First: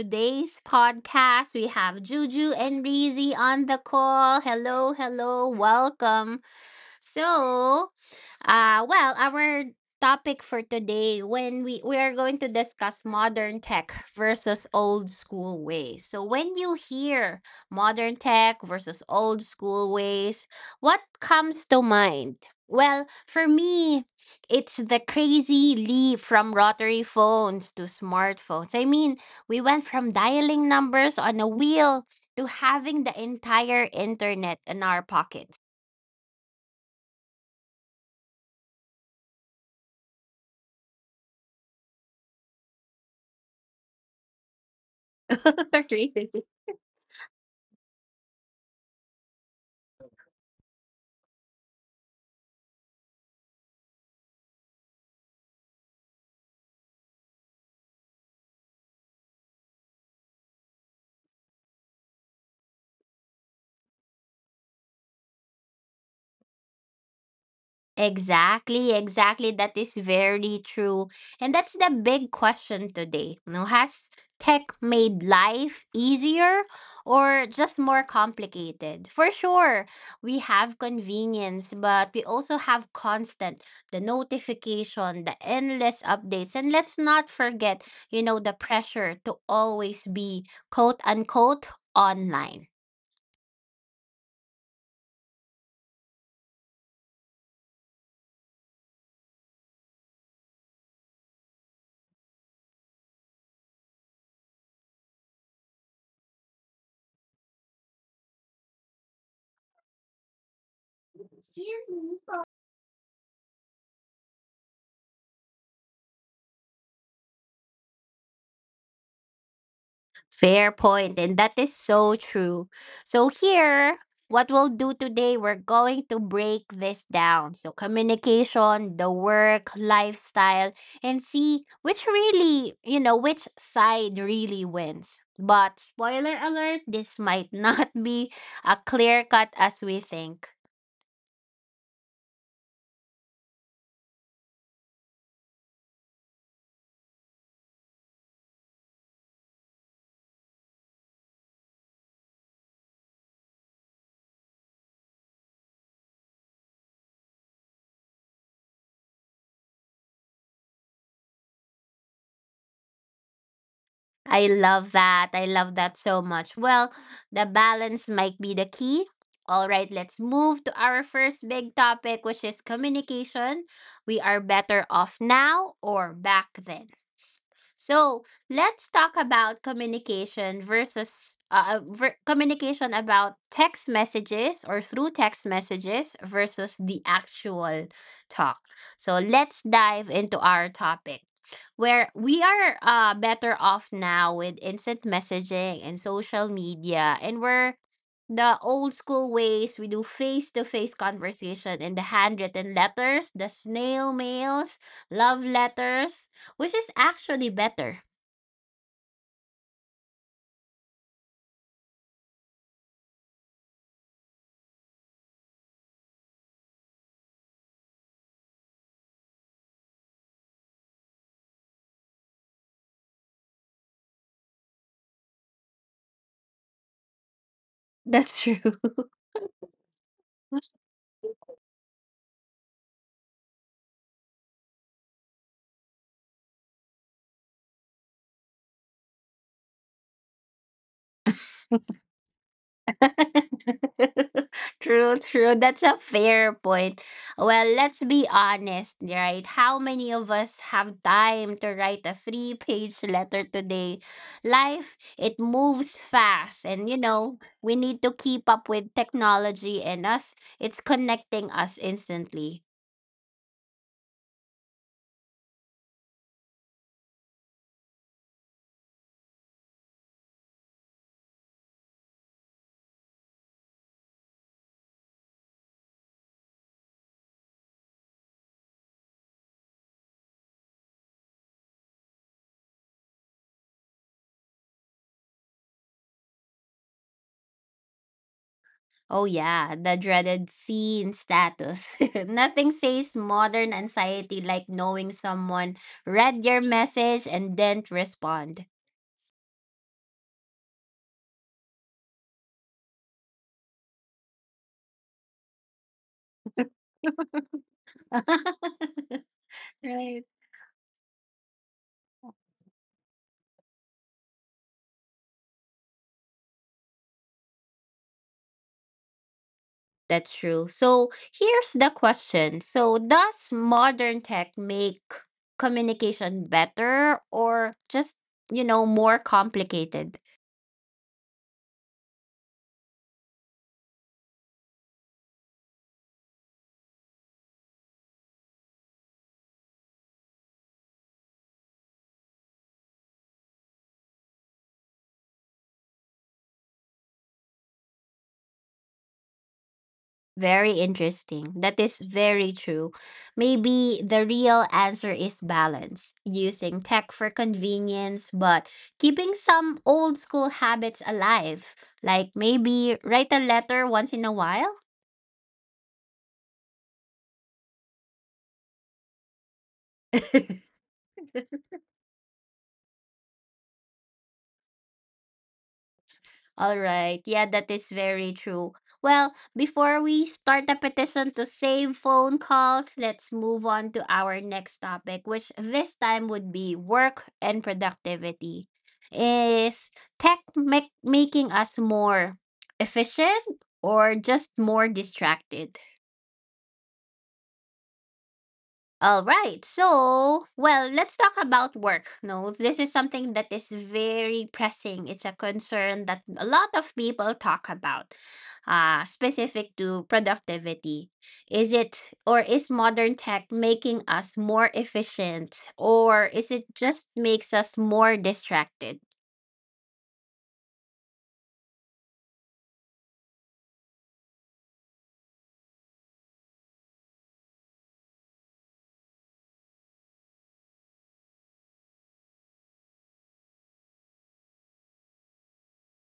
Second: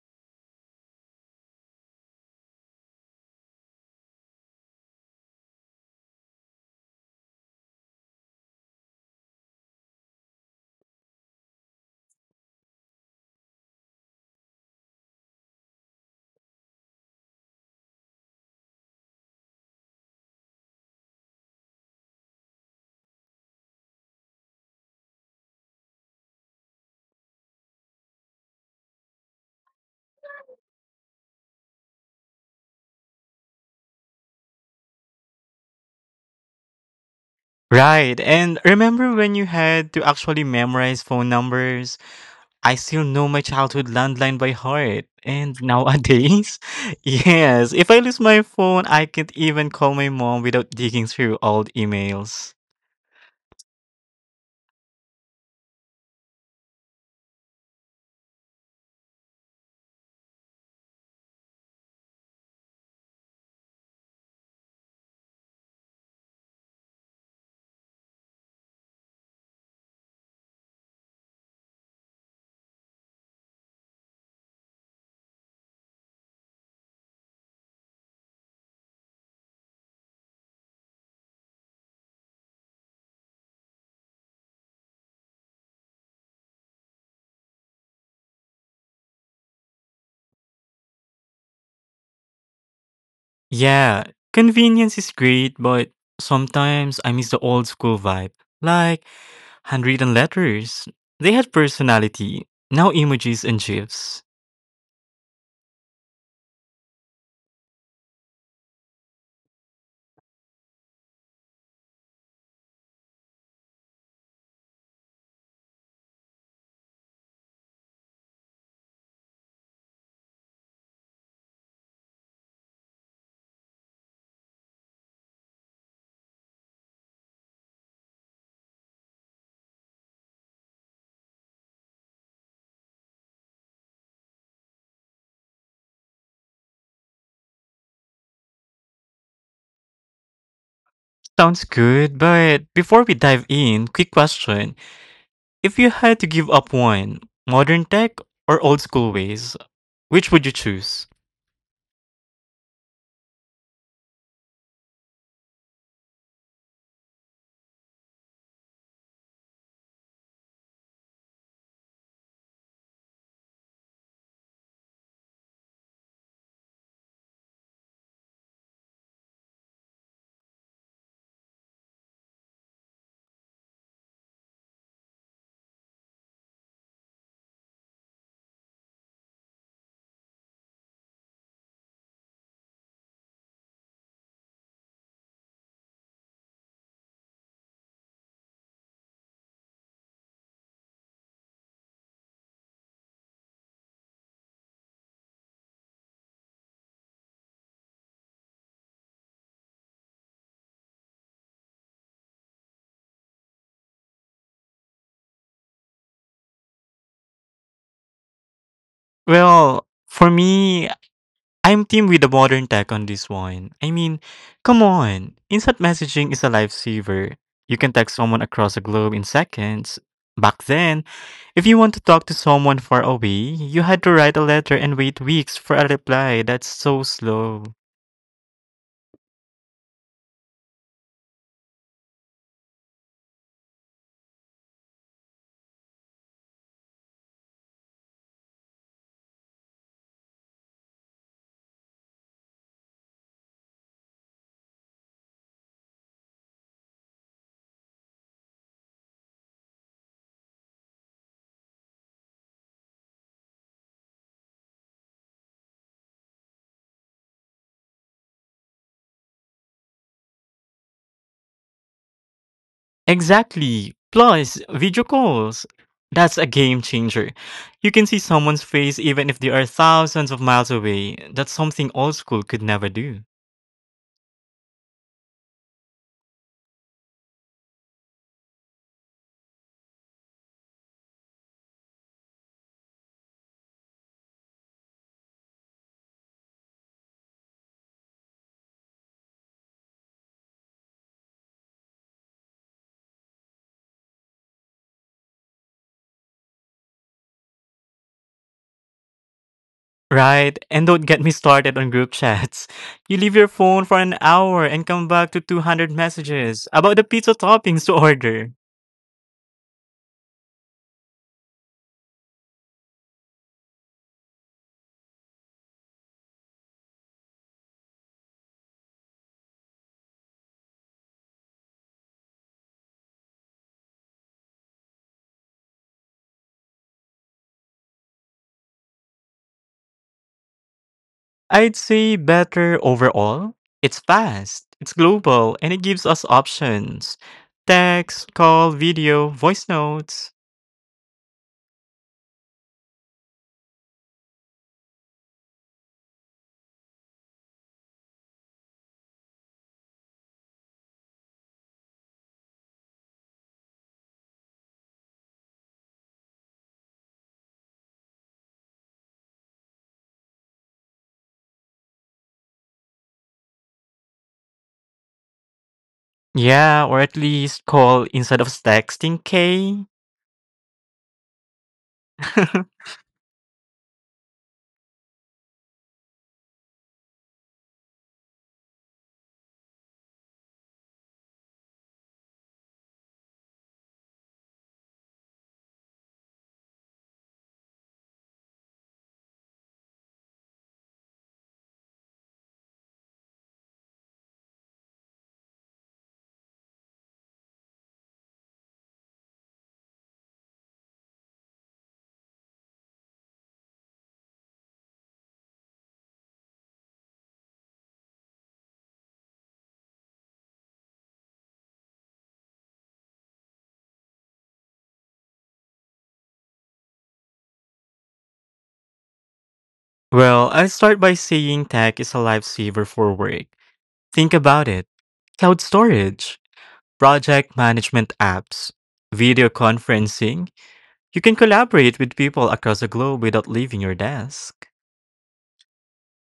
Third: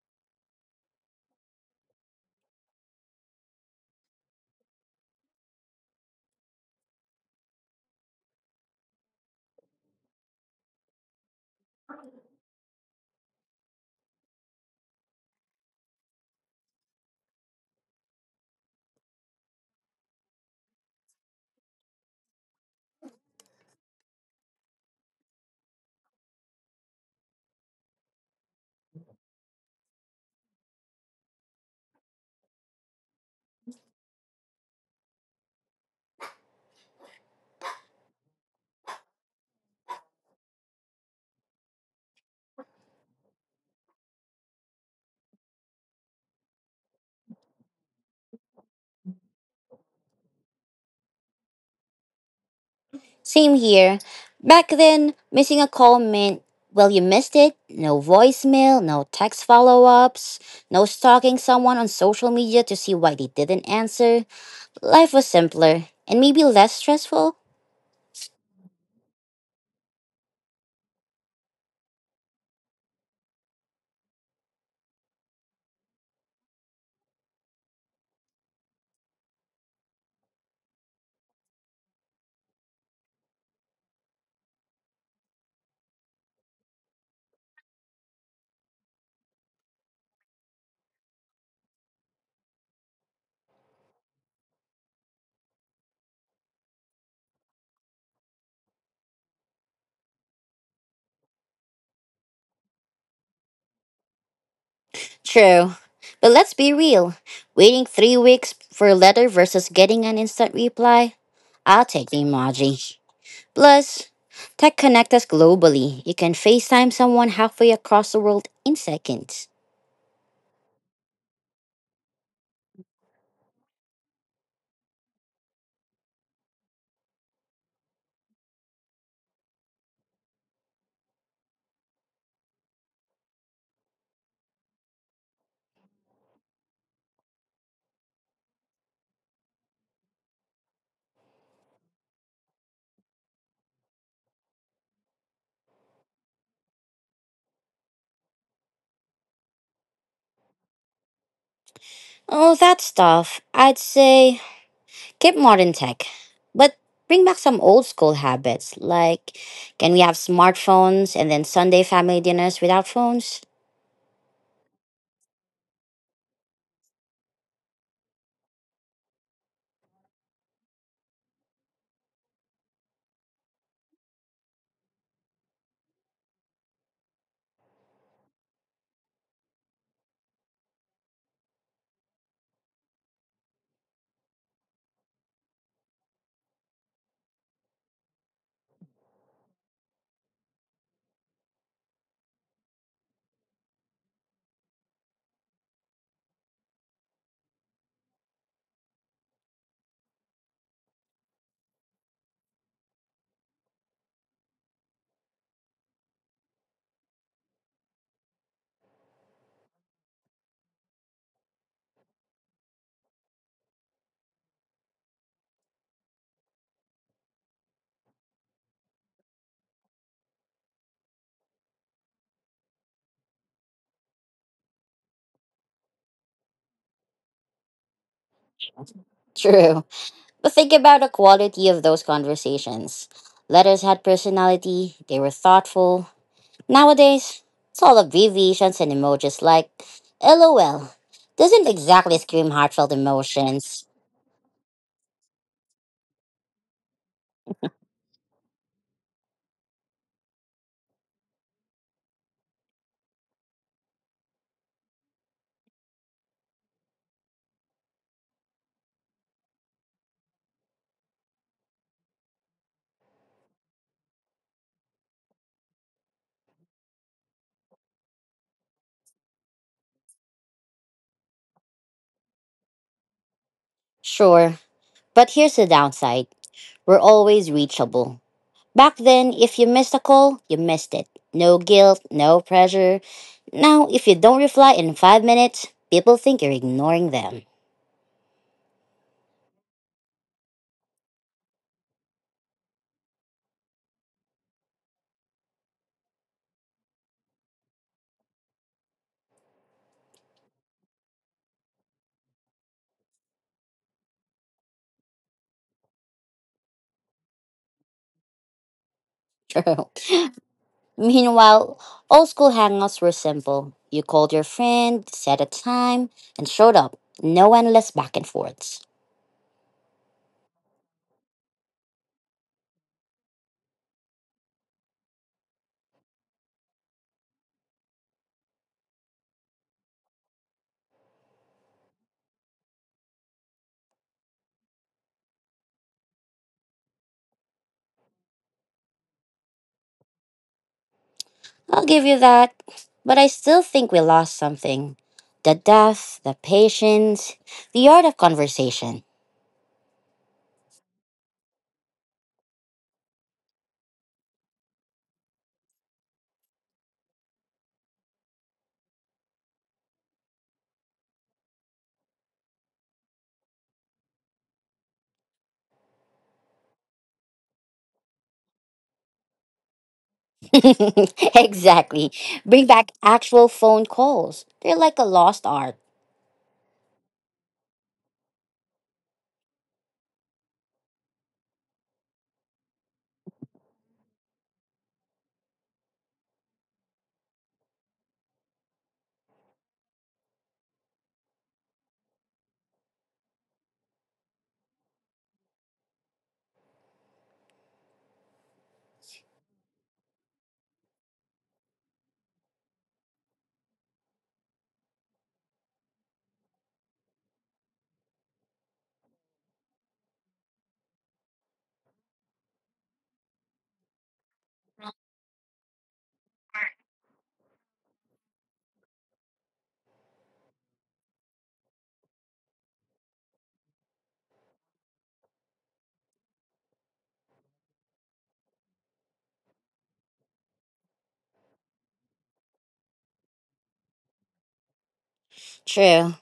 today's podcast. We have Juju and Breezy on the call. Hello, hello, welcome. So, our topic for today when we are going to discuss modern tech versus old school ways. So, when you hear modern tech versus old school ways, what comes to mind? Well, for me, it's the crazy leap from rotary phones to smartphones. I mean, we went from dialing numbers on a wheel to having the entire internet in our pockets. Right. And remember when you had to actually memorize phone numbers? I still know my childhood landline by heart. And After 850. nowadays, yes, if I lose my phone, I can't even call my mom without digging through old emails. Same here. Back then, missing a call meant, well, you missed it. No voicemail, no text follow ups, no stalking someone on social media to see why they didn't answer. Life was simpler and maybe less stressful. Exactly, exactly. That is very true. And that's the big question today. You know, has tech made life easier or just more complicated? For sure, we have convenience, but we also have constant the notification, the endless updates. And let's not forget, the pressure to always be quote unquote online. Yeah, convenience is great, but sometimes I miss the old school vibe. Like handwritten letters. They had personality. Now emojis and gifs. True. But let's be real, waiting 3 weeks for a letter versus getting an instant reply, I'll take the emoji. Plus, tech connects us globally. You can FaceTime someone halfway across the world in seconds. Fair point, and that is so true. So, here, what we'll do today, we're going to break this down. So, communication, the work, lifestyle, and see which really, which side really wins. But spoiler alert, this might not be a clear cut as we think. Sounds good, but before we dive in, quick question. If you had to give up one, modern tech or old school ways, which would you choose? Oh, that stuff. I'd say keep modern tech, but bring back some old school habits. Like, can we have smartphones and then Sunday family dinners without phones? I love that. I love that so much. Well, the balance might be the key. All right, let's move to our first big topic, which is communication. We are better off now or back then? So let's talk about communication versus communication about text messages or through text messages versus the actual talk. So let's dive into our topic where we are better off now with instant messaging and social media, and we're the old school ways we do face to face conversation in the handwritten letters, the snail mails, love letters, which is actually better. Well, for me, I'm team with the modern tech on this one. Come on, instant messaging is a lifesaver. You can text someone across the globe in seconds. Back then, if you want to talk to someone far away, you had to write a letter and wait weeks for a reply. That's so slow. That's true. True. But think about the quality of those conversations. Letters had personality, they were thoughtful. Nowadays, it's all abbreviations and emojis like LOL. Doesn't exactly scream heartfelt emotions. True, true. That's a fair point. Well, let's be honest, right? How many of us have time to write a three-page letter today? Life, it moves fast. And, we need to keep up with technology and us. It's connecting us instantly. Exactly. Plus, video calls. That's a game changer. You can see someone's face even if they are thousands of miles away. That's something old school could never do. Sure, but here's the downside, we're always reachable. Back then, if you missed a call, you missed it. No guilt, no pressure. Now, if you don't reply in 5 minutes, people think you're ignoring them. Oh, yeah, the dreaded scene status. Nothing says modern anxiety like knowing someone read your message and didn't respond. Right? And don't get me started on group chats. You leave your phone for an hour and come back to 200 messages about the pizza toppings to order. True. Right. Meanwhile, old school hangouts were simple. You called your friend, set a time, and showed up. No endless back and forths. That's true. So here's the question. So does modern tech make communication better or just more complicated? I'd say better overall. It's fast, it's global, and it gives us options: text, call, video, voice notes. I'll give you that. But I still think we lost something. The depth, the patience, the art of conversation. Very interesting. That is very true. Maybe the real answer is balance, using tech for convenience, but keeping some old school habits alive, like maybe write a letter once in a while. Yeah, or at least call instead of texting, Kay. Exactly. Bring back actual phone calls. They're like a lost art. All right. Yeah, that is very true. Well, before we start the petition to save phone calls, let's move on to our next topic, which this time would be work and productivity. Is tech make making us more efficient or just more distracted? All right. So, well, let's talk about work. No, this is something that is very pressing. It's a concern that a lot of people talk about, specific to productivity. Is it or is modern tech making us more efficient or is it just makes us more distracted? Well, I'll start by saying tech is a lifesaver for work. Think about it: cloud storage, project management apps, video conferencing. You can collaborate with people across the globe without leaving your desk. True.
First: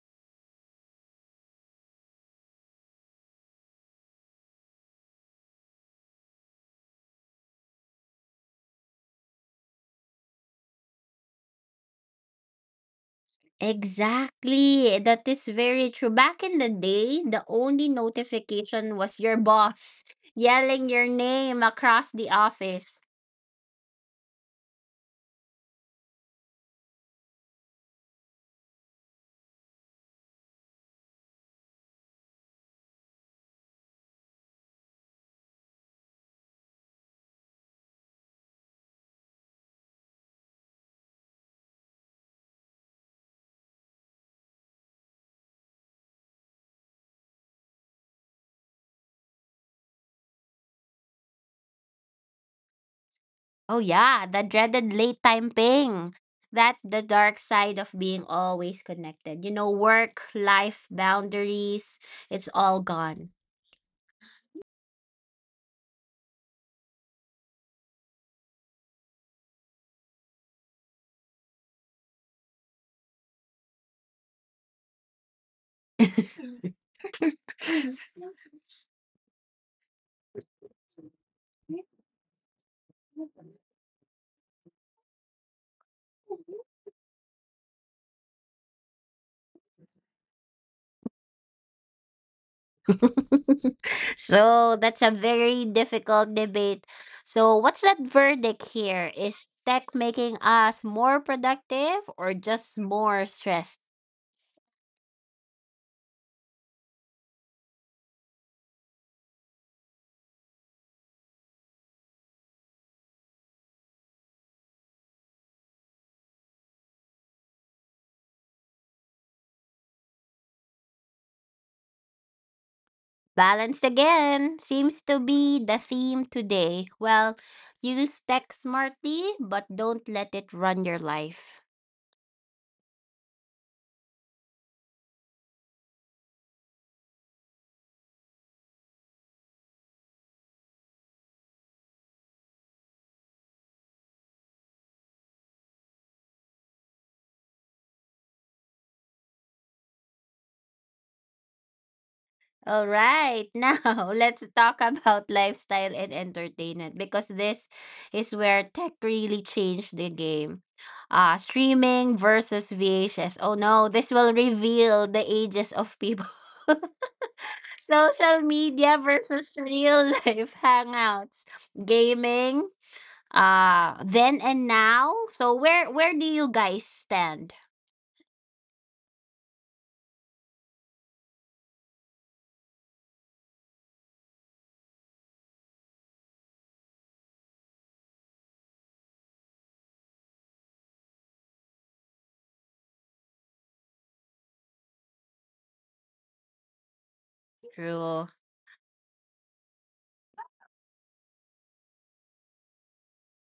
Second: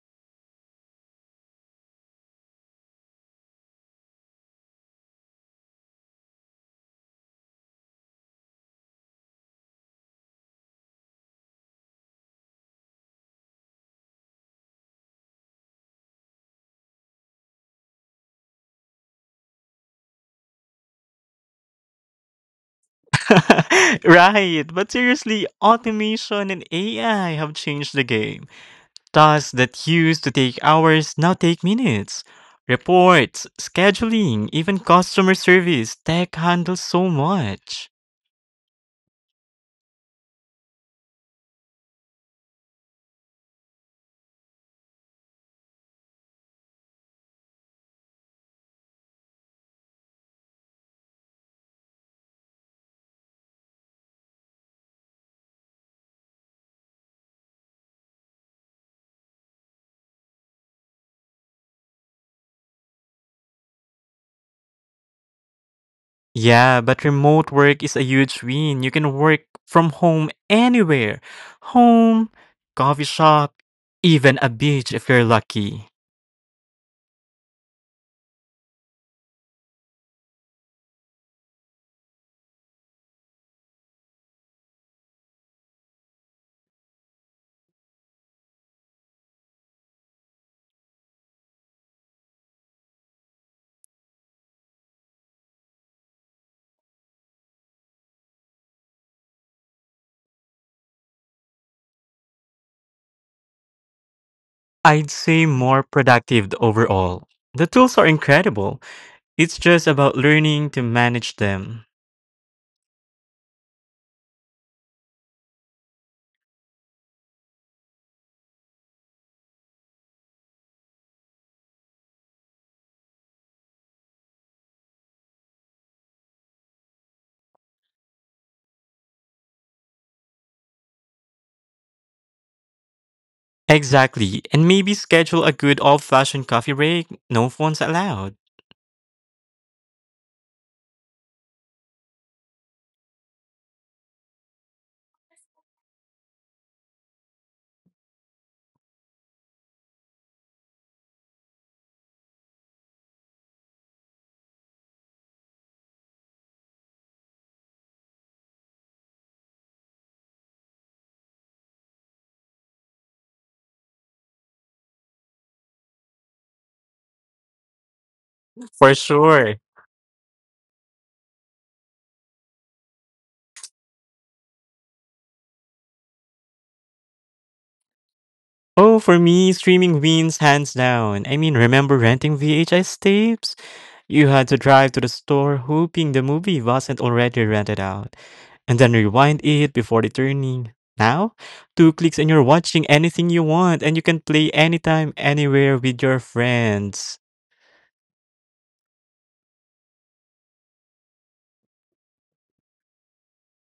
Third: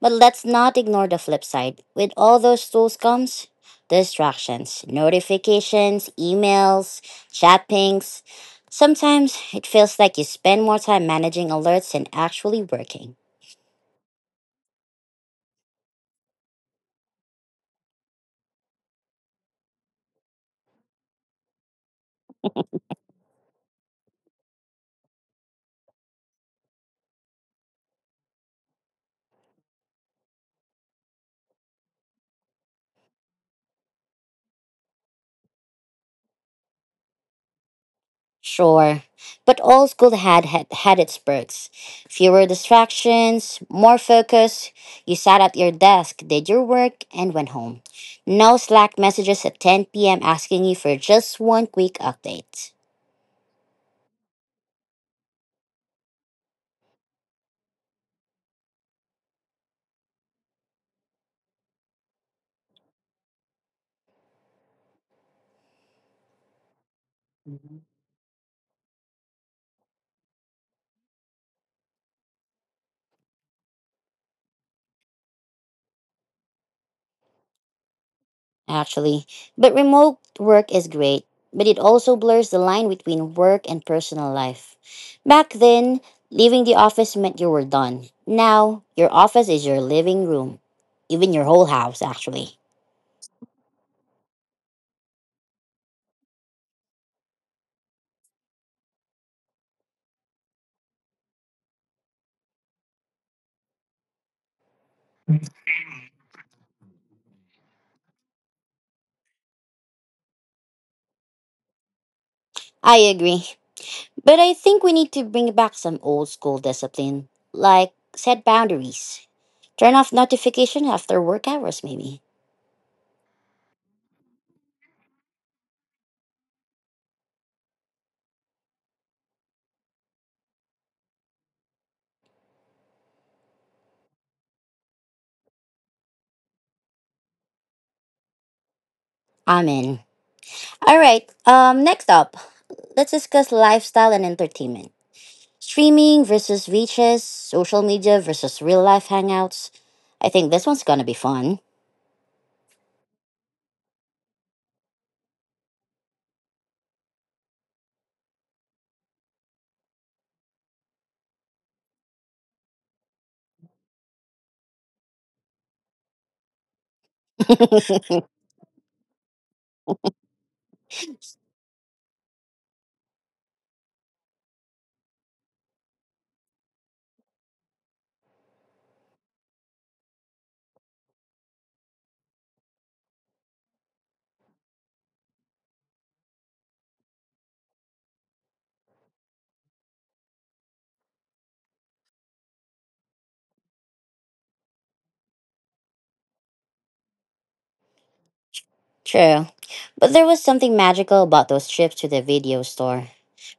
But let's not ignore the flip side. With all those tools comes distractions, notifications, emails, chat pings. Sometimes it feels like you spend more time managing alerts than actually working. Exactly. That is very true. Back in the day, the only notification was your boss yelling your name across the office. Right, but seriously, automation and AI have changed the game. Tasks that used to take hours now take minutes. Reports, scheduling, even customer service, tech handles so much. Sure. But all school had its perks. Fewer distractions, more focus. You sat at your desk, did your work, and went home. No Slack messages at 10 p.m. asking you for just one quick update. Oh, yeah, the dreaded late time ping. That the dark side of being always connected. You know, work, life, boundaries, it's all gone. Yeah, but remote work is a huge win. You can work from home anywhere: home, coffee shop, even a beach if you're lucky. Actually, but remote work is great, but it also blurs the line between work and personal life. Back then, leaving the office meant you were done. Now, your office is your living room, even your whole house, actually. So that's a very difficult debate. So what's that verdict here? Is tech making us more productive or just more stressed? I'd say more productive overall. The tools are incredible. It's just about learning to manage them. I agree. But I think we need to bring back some old school discipline, like set boundaries. Turn off notification after work hours, maybe. Balance again seems to be the theme today. Well, use tech smartly, but don't let it run your life. Exactly, and maybe schedule a good old-fashioned coffee break, no phones allowed. I'm in. All right. Next up, let's discuss lifestyle and entertainment. Streaming versus reaches, social media versus real life hangouts. I think this one's gonna be fun. All right, now let's talk about lifestyle and entertainment because this is where tech really changed the game. Streaming versus VHS. Oh no, this will reveal the ages of people. Social For media sure. versus real life hangouts. Gaming, then and now. So where do you guys stand? Oh, for me, streaming wins hands down. I mean, remember renting VHS tapes? You had to drive to the store hoping the movie wasn't already rented out, and then rewind it before returning. Now, two clicks and you're watching anything you want, and you can play anytime, anywhere with your friends. True. True. But there was something magical about those trips to the video store.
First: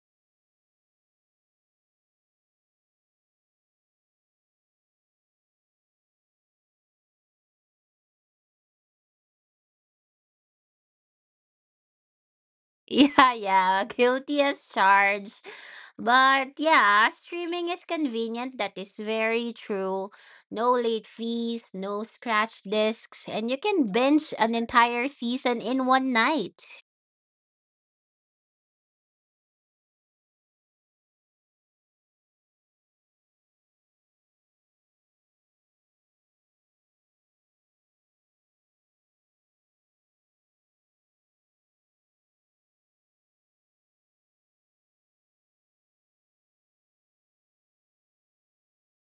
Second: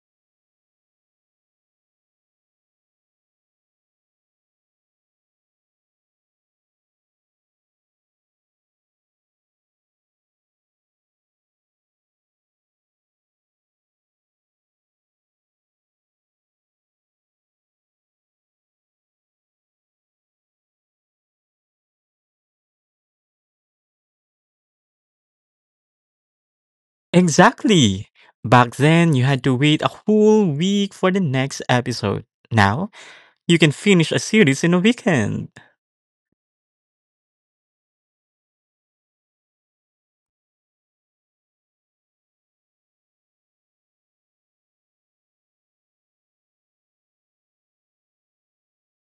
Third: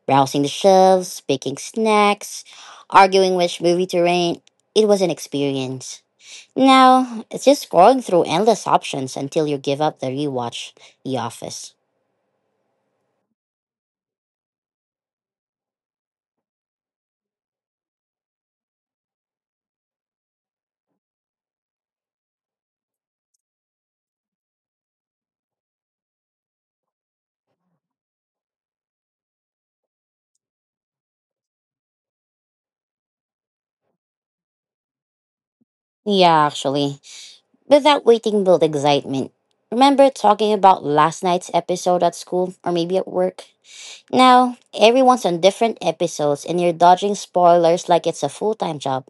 Browsing the shelves, picking snacks, arguing which movie to rent. It was an experience. Now, it's just scrolling through endless options until you give up the rewatch, The Office. Yeah, yeah, guilty as charged. But yeah, streaming is convenient. That is very true. No late fees, no scratch discs, and you can binge an entire season in one night Exactly. Back then, you had to wait a whole week for the next episode. Now, you can finish a series in a weekend. Yeah, actually. But that waiting built excitement. Remember talking about last night's episode at school or maybe at work? Now, everyone's on different episodes and you're dodging spoilers like it's a full time job.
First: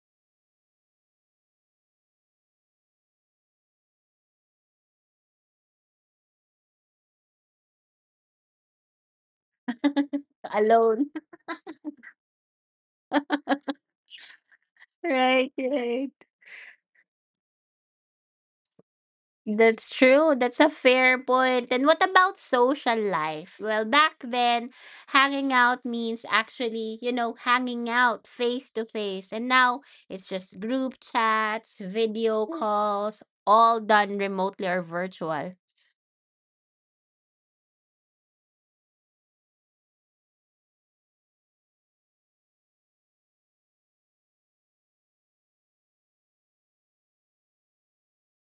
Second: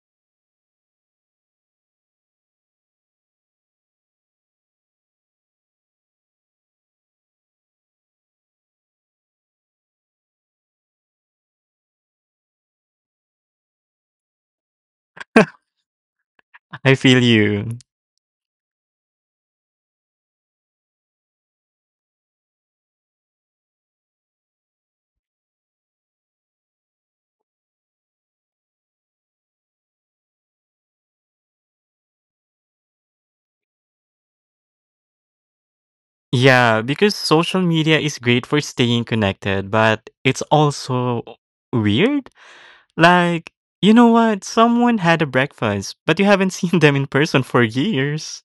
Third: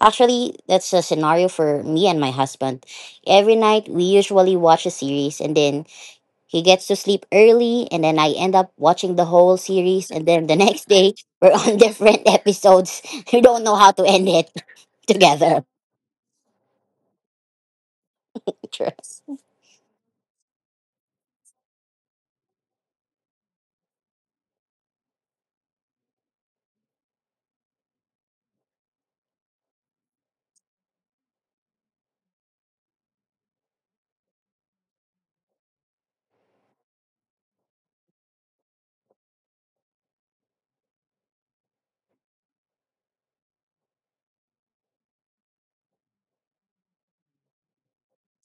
Actually, that's a scenario for me and my husband. Every night, we usually watch a series and then he gets to sleep early, and then I end up watching the whole series, and then the next alone. day, we're on different episodes. We don't know how to end it Right, together. right. I feel you. Trust. That's true. That's a fair point. And what about social life? Well, back then, hanging out means hanging out face to face. And now it's just group chats, video calls, all done remotely or virtual. Yeah, because social media is great for staying connected, but it's also weird. Like, you know what? Someone had a breakfast, but you haven't seen them in person for years.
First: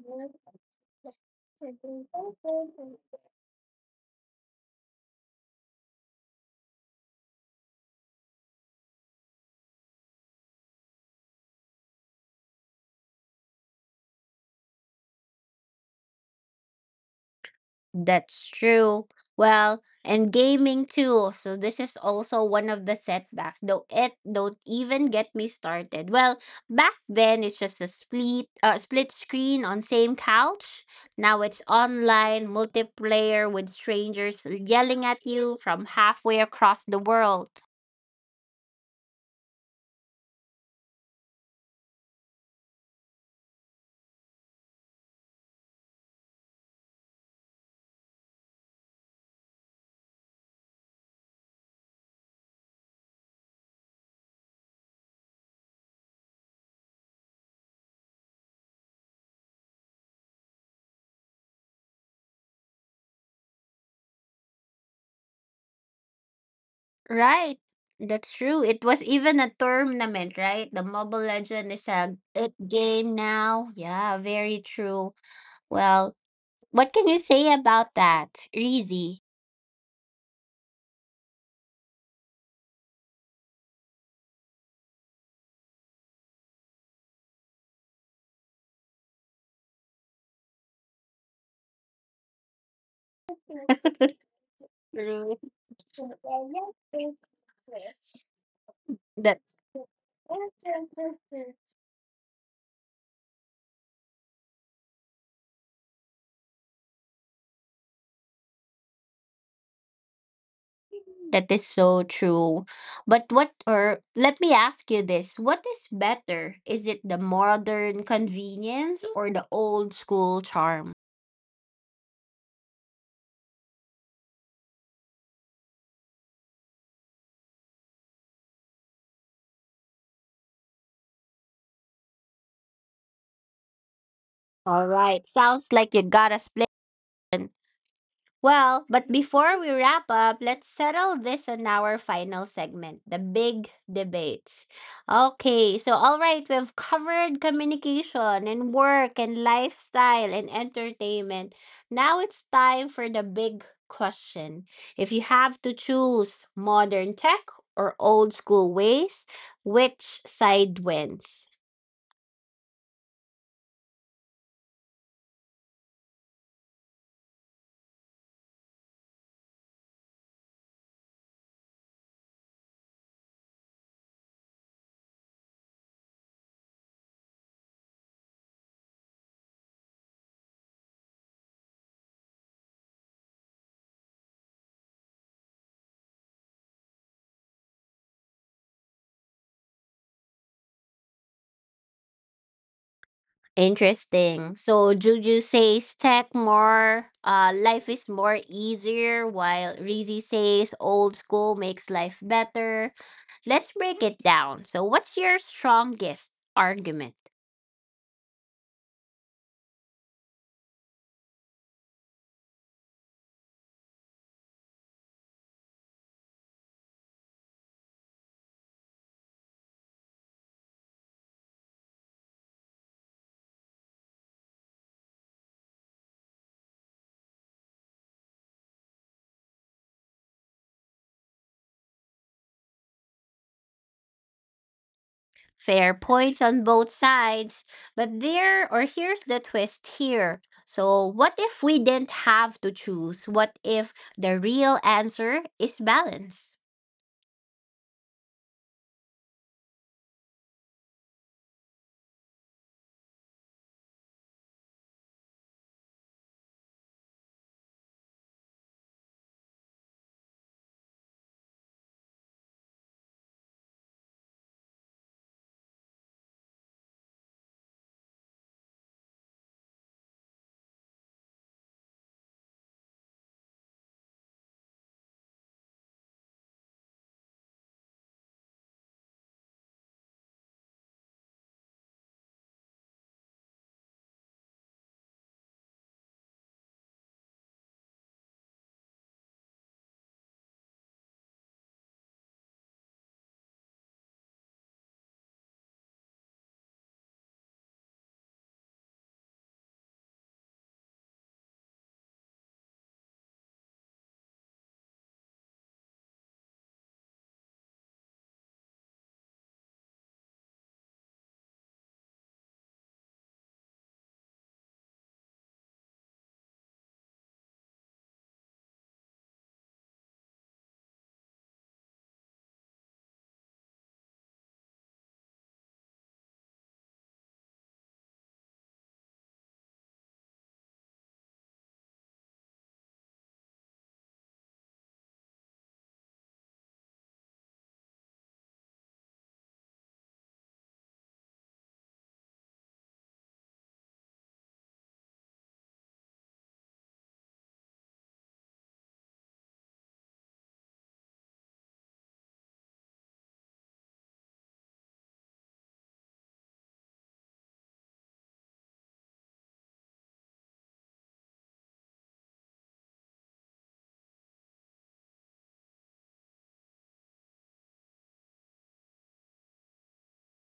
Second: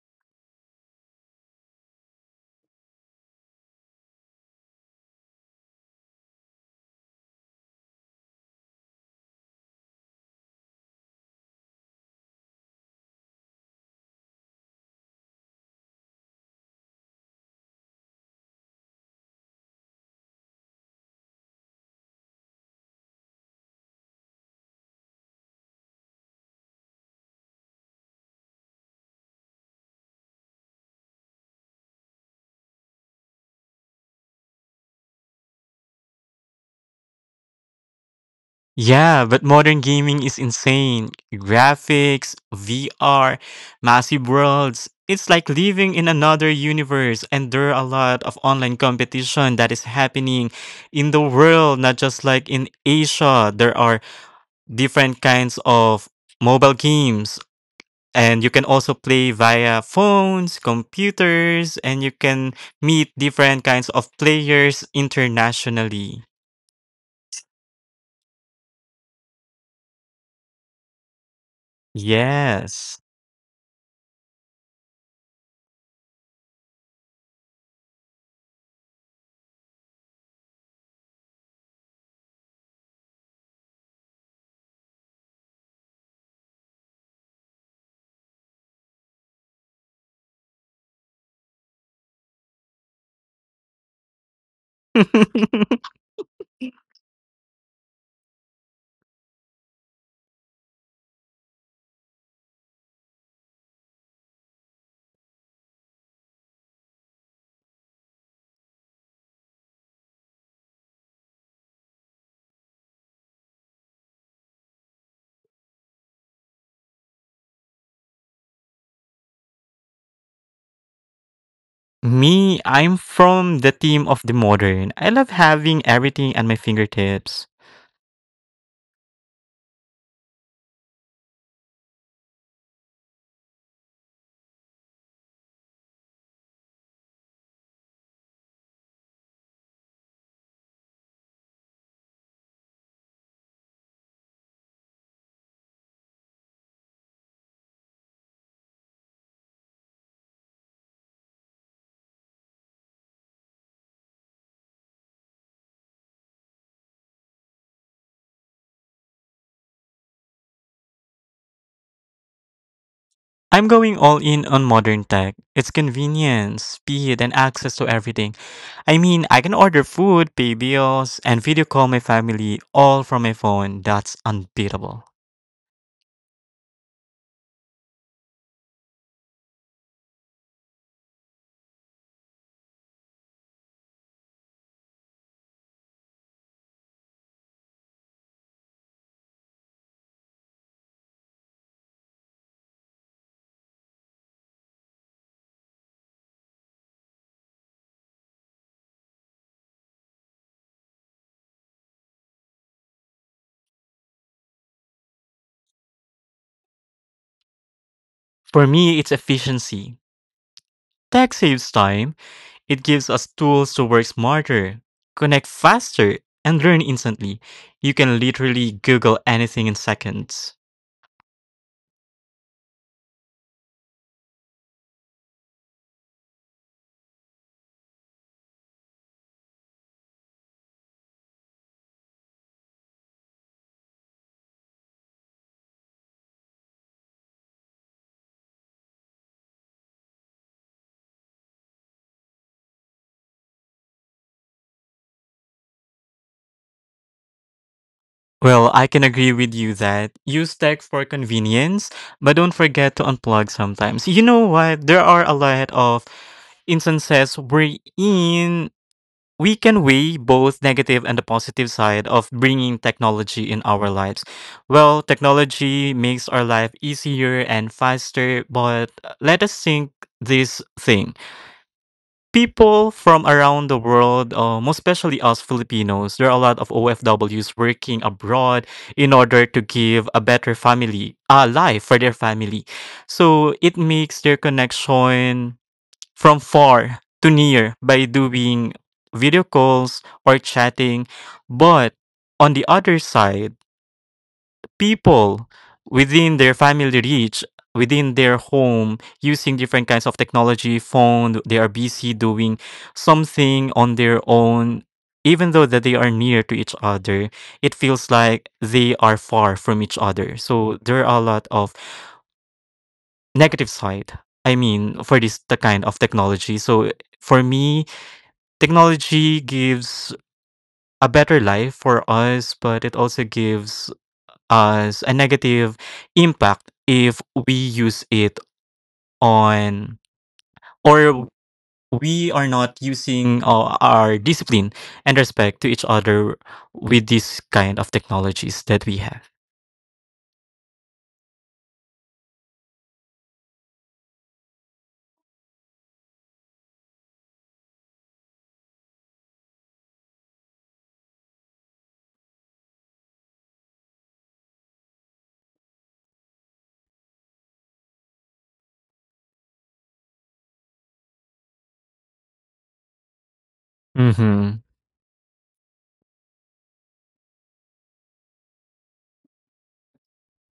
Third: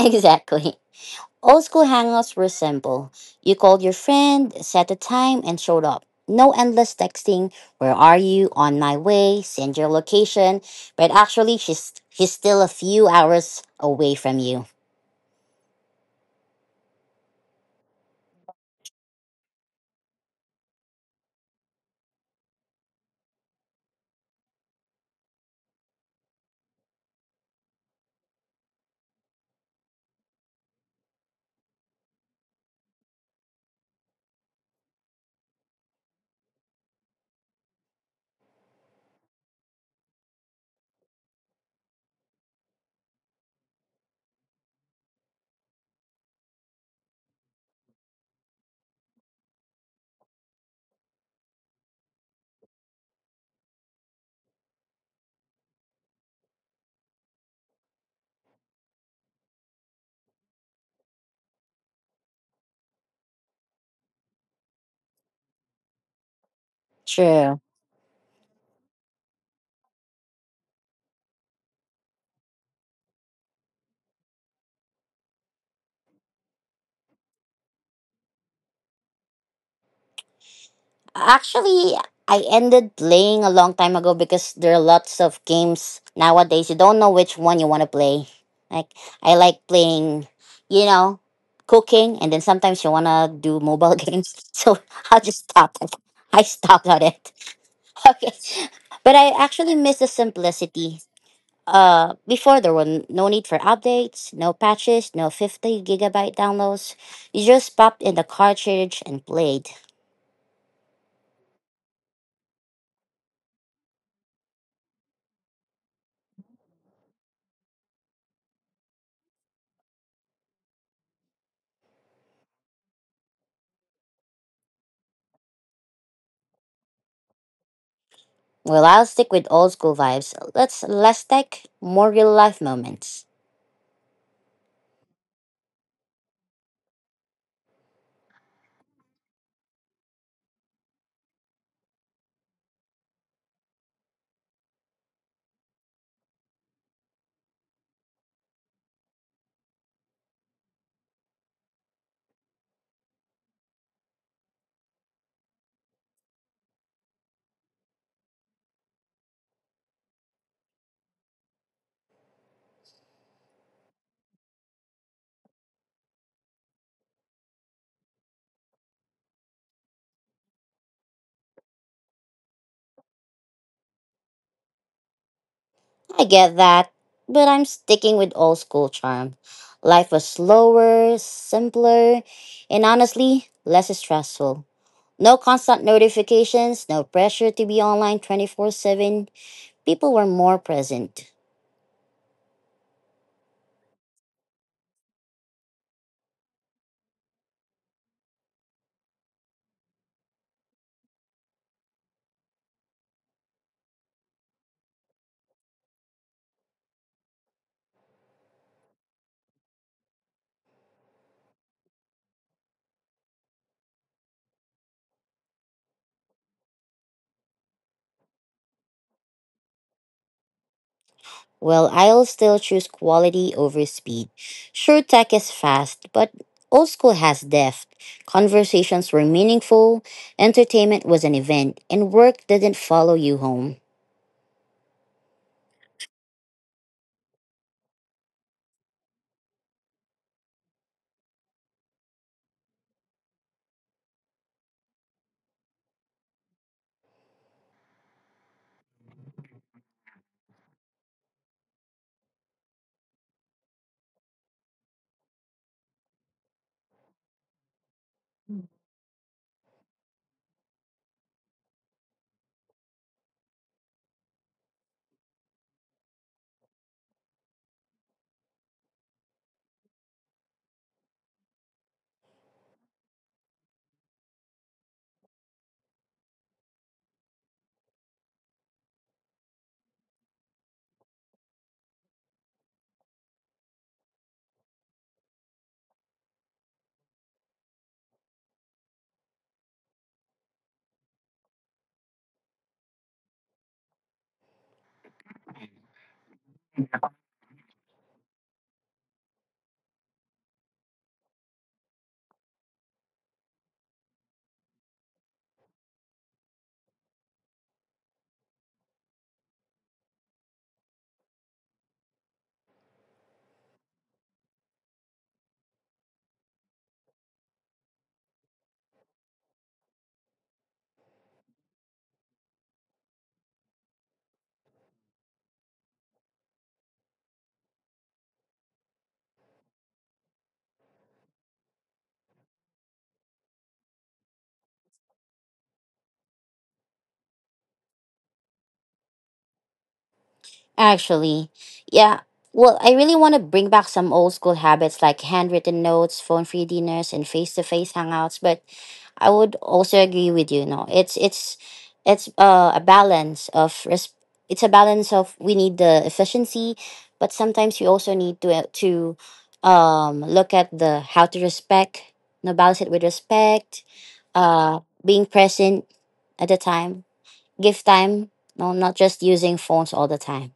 Exactly. Old school hangouts were simple. You called your friend, set a time, and showed up. No endless texting, where are you, on my way, send your location. But actually, she's still a few hours away from you. That's true. Well, and gaming too. So this is also one of the setbacks. Though it don't even get me started. Well, back then it's just a split screen on same couch. Now it's online multiplayer with strangers yelling at you from halfway across the world. Yeah, but modern gaming is insane. Graphics, VR, massive worlds. It's like living in another universe, and there are a lot of online competition that is happening in the world, not just like in Asia. There are different kinds of mobile games, and you can also play via phones, computers, and you can meet different kinds of players internationally. Right. True. That's true. It was even a tournament, right? The Mobile Legend is a it Yes. game now. Yeah, very true. Well, what can you say about that, Reezy? Actually, I ended playing a long time ago because there are lots of games nowadays. You don't know which one you want to play. Like, I like playing, you know, cooking, and then sometimes you wanna do mobile games. So I'll True. just stop. I stopped on it. Okay, but I That actually miss the simplicity. Before there were no need for updates, no patches, no 50 gigabyte downloads. You just popped in the cartridge and played. that is so true. But what or let me ask you this. What is better? Is it the modern convenience or the old school charm? Me, I'm from the team of the modern. I love having everything at my fingertips. Well, I'll stick with old school vibes. Let's less tech, more real life moments. All right. Sounds like you got a split. Well, but before we wrap up, let's settle this on our final segment the big debates. Okay, so all right, we've covered communication and work and lifestyle and entertainment. Now it's time for the big question. If you have to choose modern tech or old school ways, which side wins? I'm going all in on modern tech. It's convenience, speed, and access to everything. I mean, I can order food, pay bills, and video call my family all from my phone. That's unbeatable. I get that, but I'm sticking with old school charm. Life was slower, simpler, and honestly, less stressful. No constant notifications, no pressure to be online 24/7. People were more present. Interesting. So Juju says tech more, life is more easier, while Reezy says old school makes life better. Let's break it down. So, what's your strongest argument? For me, it's efficiency. Tech saves time. It gives us tools to work smarter, connect faster, and learn instantly. You can literally Google anything in seconds. Well, I'll still choose quality over speed. Sure, tech is fast, but old school has depth. Conversations were meaningful, entertainment was an event, and work didn't follow you home. Fair points on both sides, but there or here's the twist here. So, what if we didn't have to choose? What if the real answer is balance? Well, I can agree with you that use tech for convenience, but don't forget to unplug sometimes. You know what? There are a lot of instances wherein we can weigh both negative and the positive side of bringing technology in our lives. Well, technology makes our life easier and faster, but let us think this thing. People from around the world, most especially us Filipinos, there are a lot of OFWs working abroad in order to give a better family, a life for their family. So it makes their connection from far to near by doing video calls or chatting. But on the other side, people within their family reach, within their home, using different kinds of technology, phone, they are busy doing something on their own. Even though that they are near to each other, it feels like they are far from each other. So there are a lot of negative side. I mean, for this the kind of technology. So for me, technology gives a better life for us, but it also gives us a negative impact if we use it on or we are not using our discipline and respect to each other with this kind of technologies that we have. Actually, yeah. Well, I really want to bring back some old school habits like handwritten notes, phone free dinners, and face to face hangouts, but I would also agree with you. No, it's a balance of it's a balance of, we need the efficiency, but sometimes you also need to look at the how to respect, no, balance it with respect, Mm-hmm. Being present at the time, give time, no, not just using phones all the time.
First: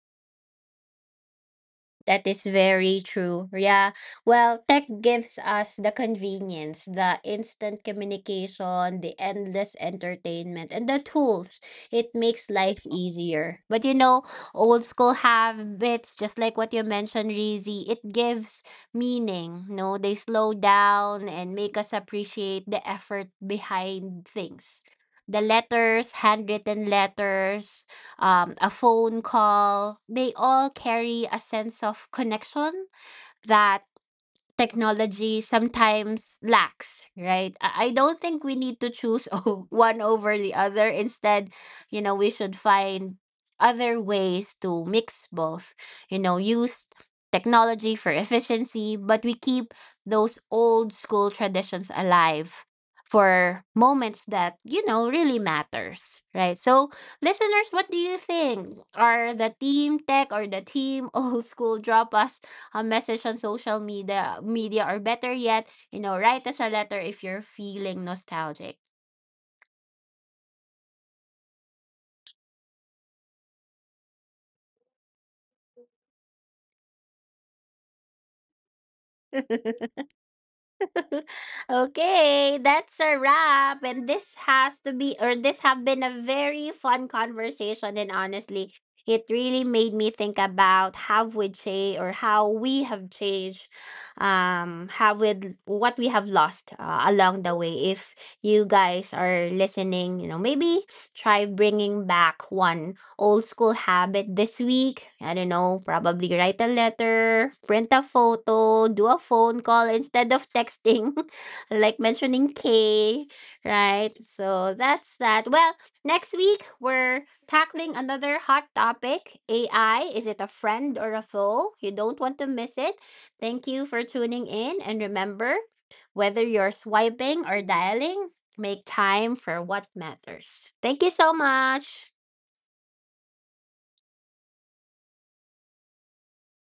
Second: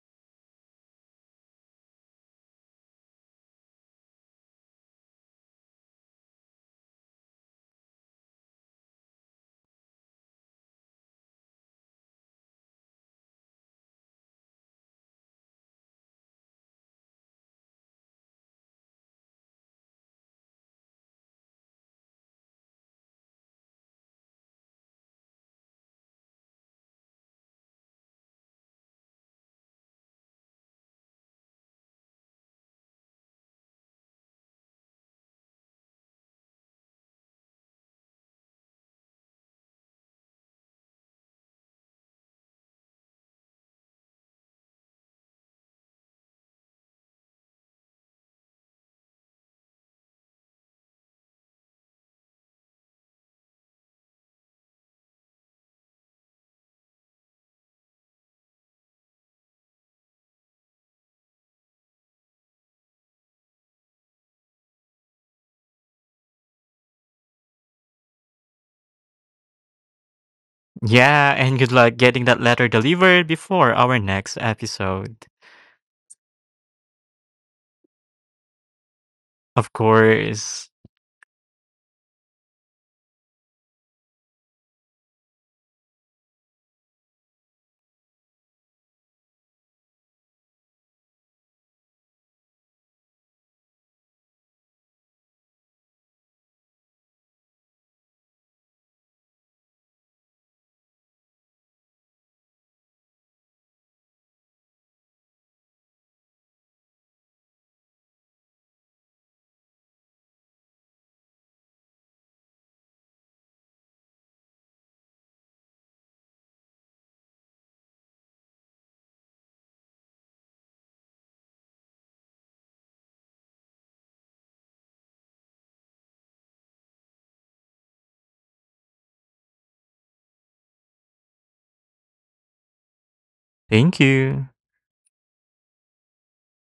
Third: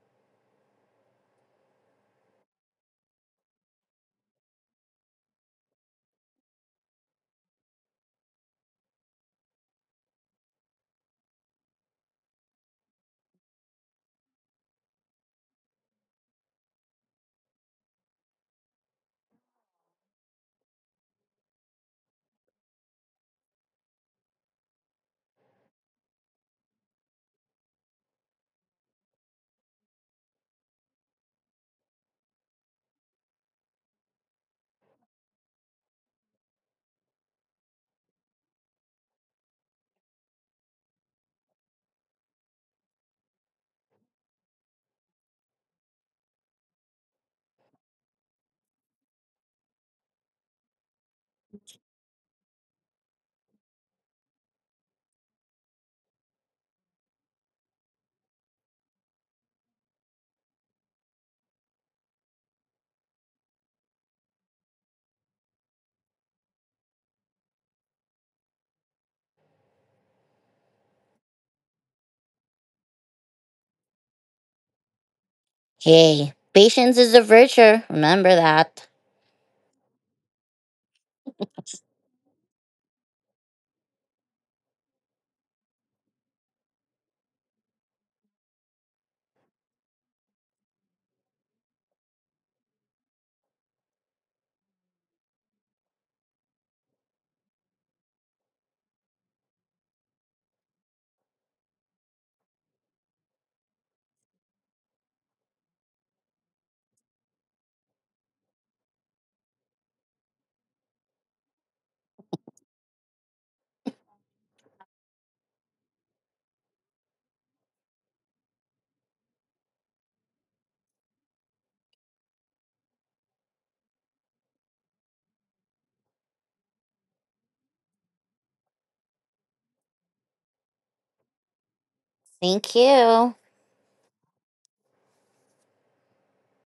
That is very true. Yeah. Well, tech gives us the convenience, the instant communication, the endless entertainment, and the tools. It makes life easier. But you know, old school habits, just like what you mentioned, Reezy, it gives meaning. No, they slow down and make us appreciate the effort behind things. The letters, handwritten letters, a phone call, they all carry a sense of connection that technology sometimes lacks, right? I don't think we need to choose one over the other. Instead, we should find other ways to mix both, use technology for efficiency, but we keep those old school traditions alive for moments that really matters, right? So listeners, what do you think? Are the team tech or the team old school dropouts a message on social media or better yet, write us a letter if you're feeling nostalgic. Yeah, and good luck getting that letter delivered before our next episode. Hey, patience is a virtue. Remember that. Of course. Okay, that's a wrap, and this has to be or this have been a very fun conversation, and honestly it really made me think about how we change or how we have changed, how with what we have lost along the way. If you guys are listening, maybe try bringing back one old school habit this week. I don't know, probably write a letter, print a photo, do a phone call instead of texting, like mentioning K, right? So that's that. Well, next week we're tackling another hot topic AI. Is it a friend or a foe? You don't want to miss it. Thank you for tuning in. And remember, whether you're swiping or dialing, make time for what matters. Thank you so much. Thank you. Thank you.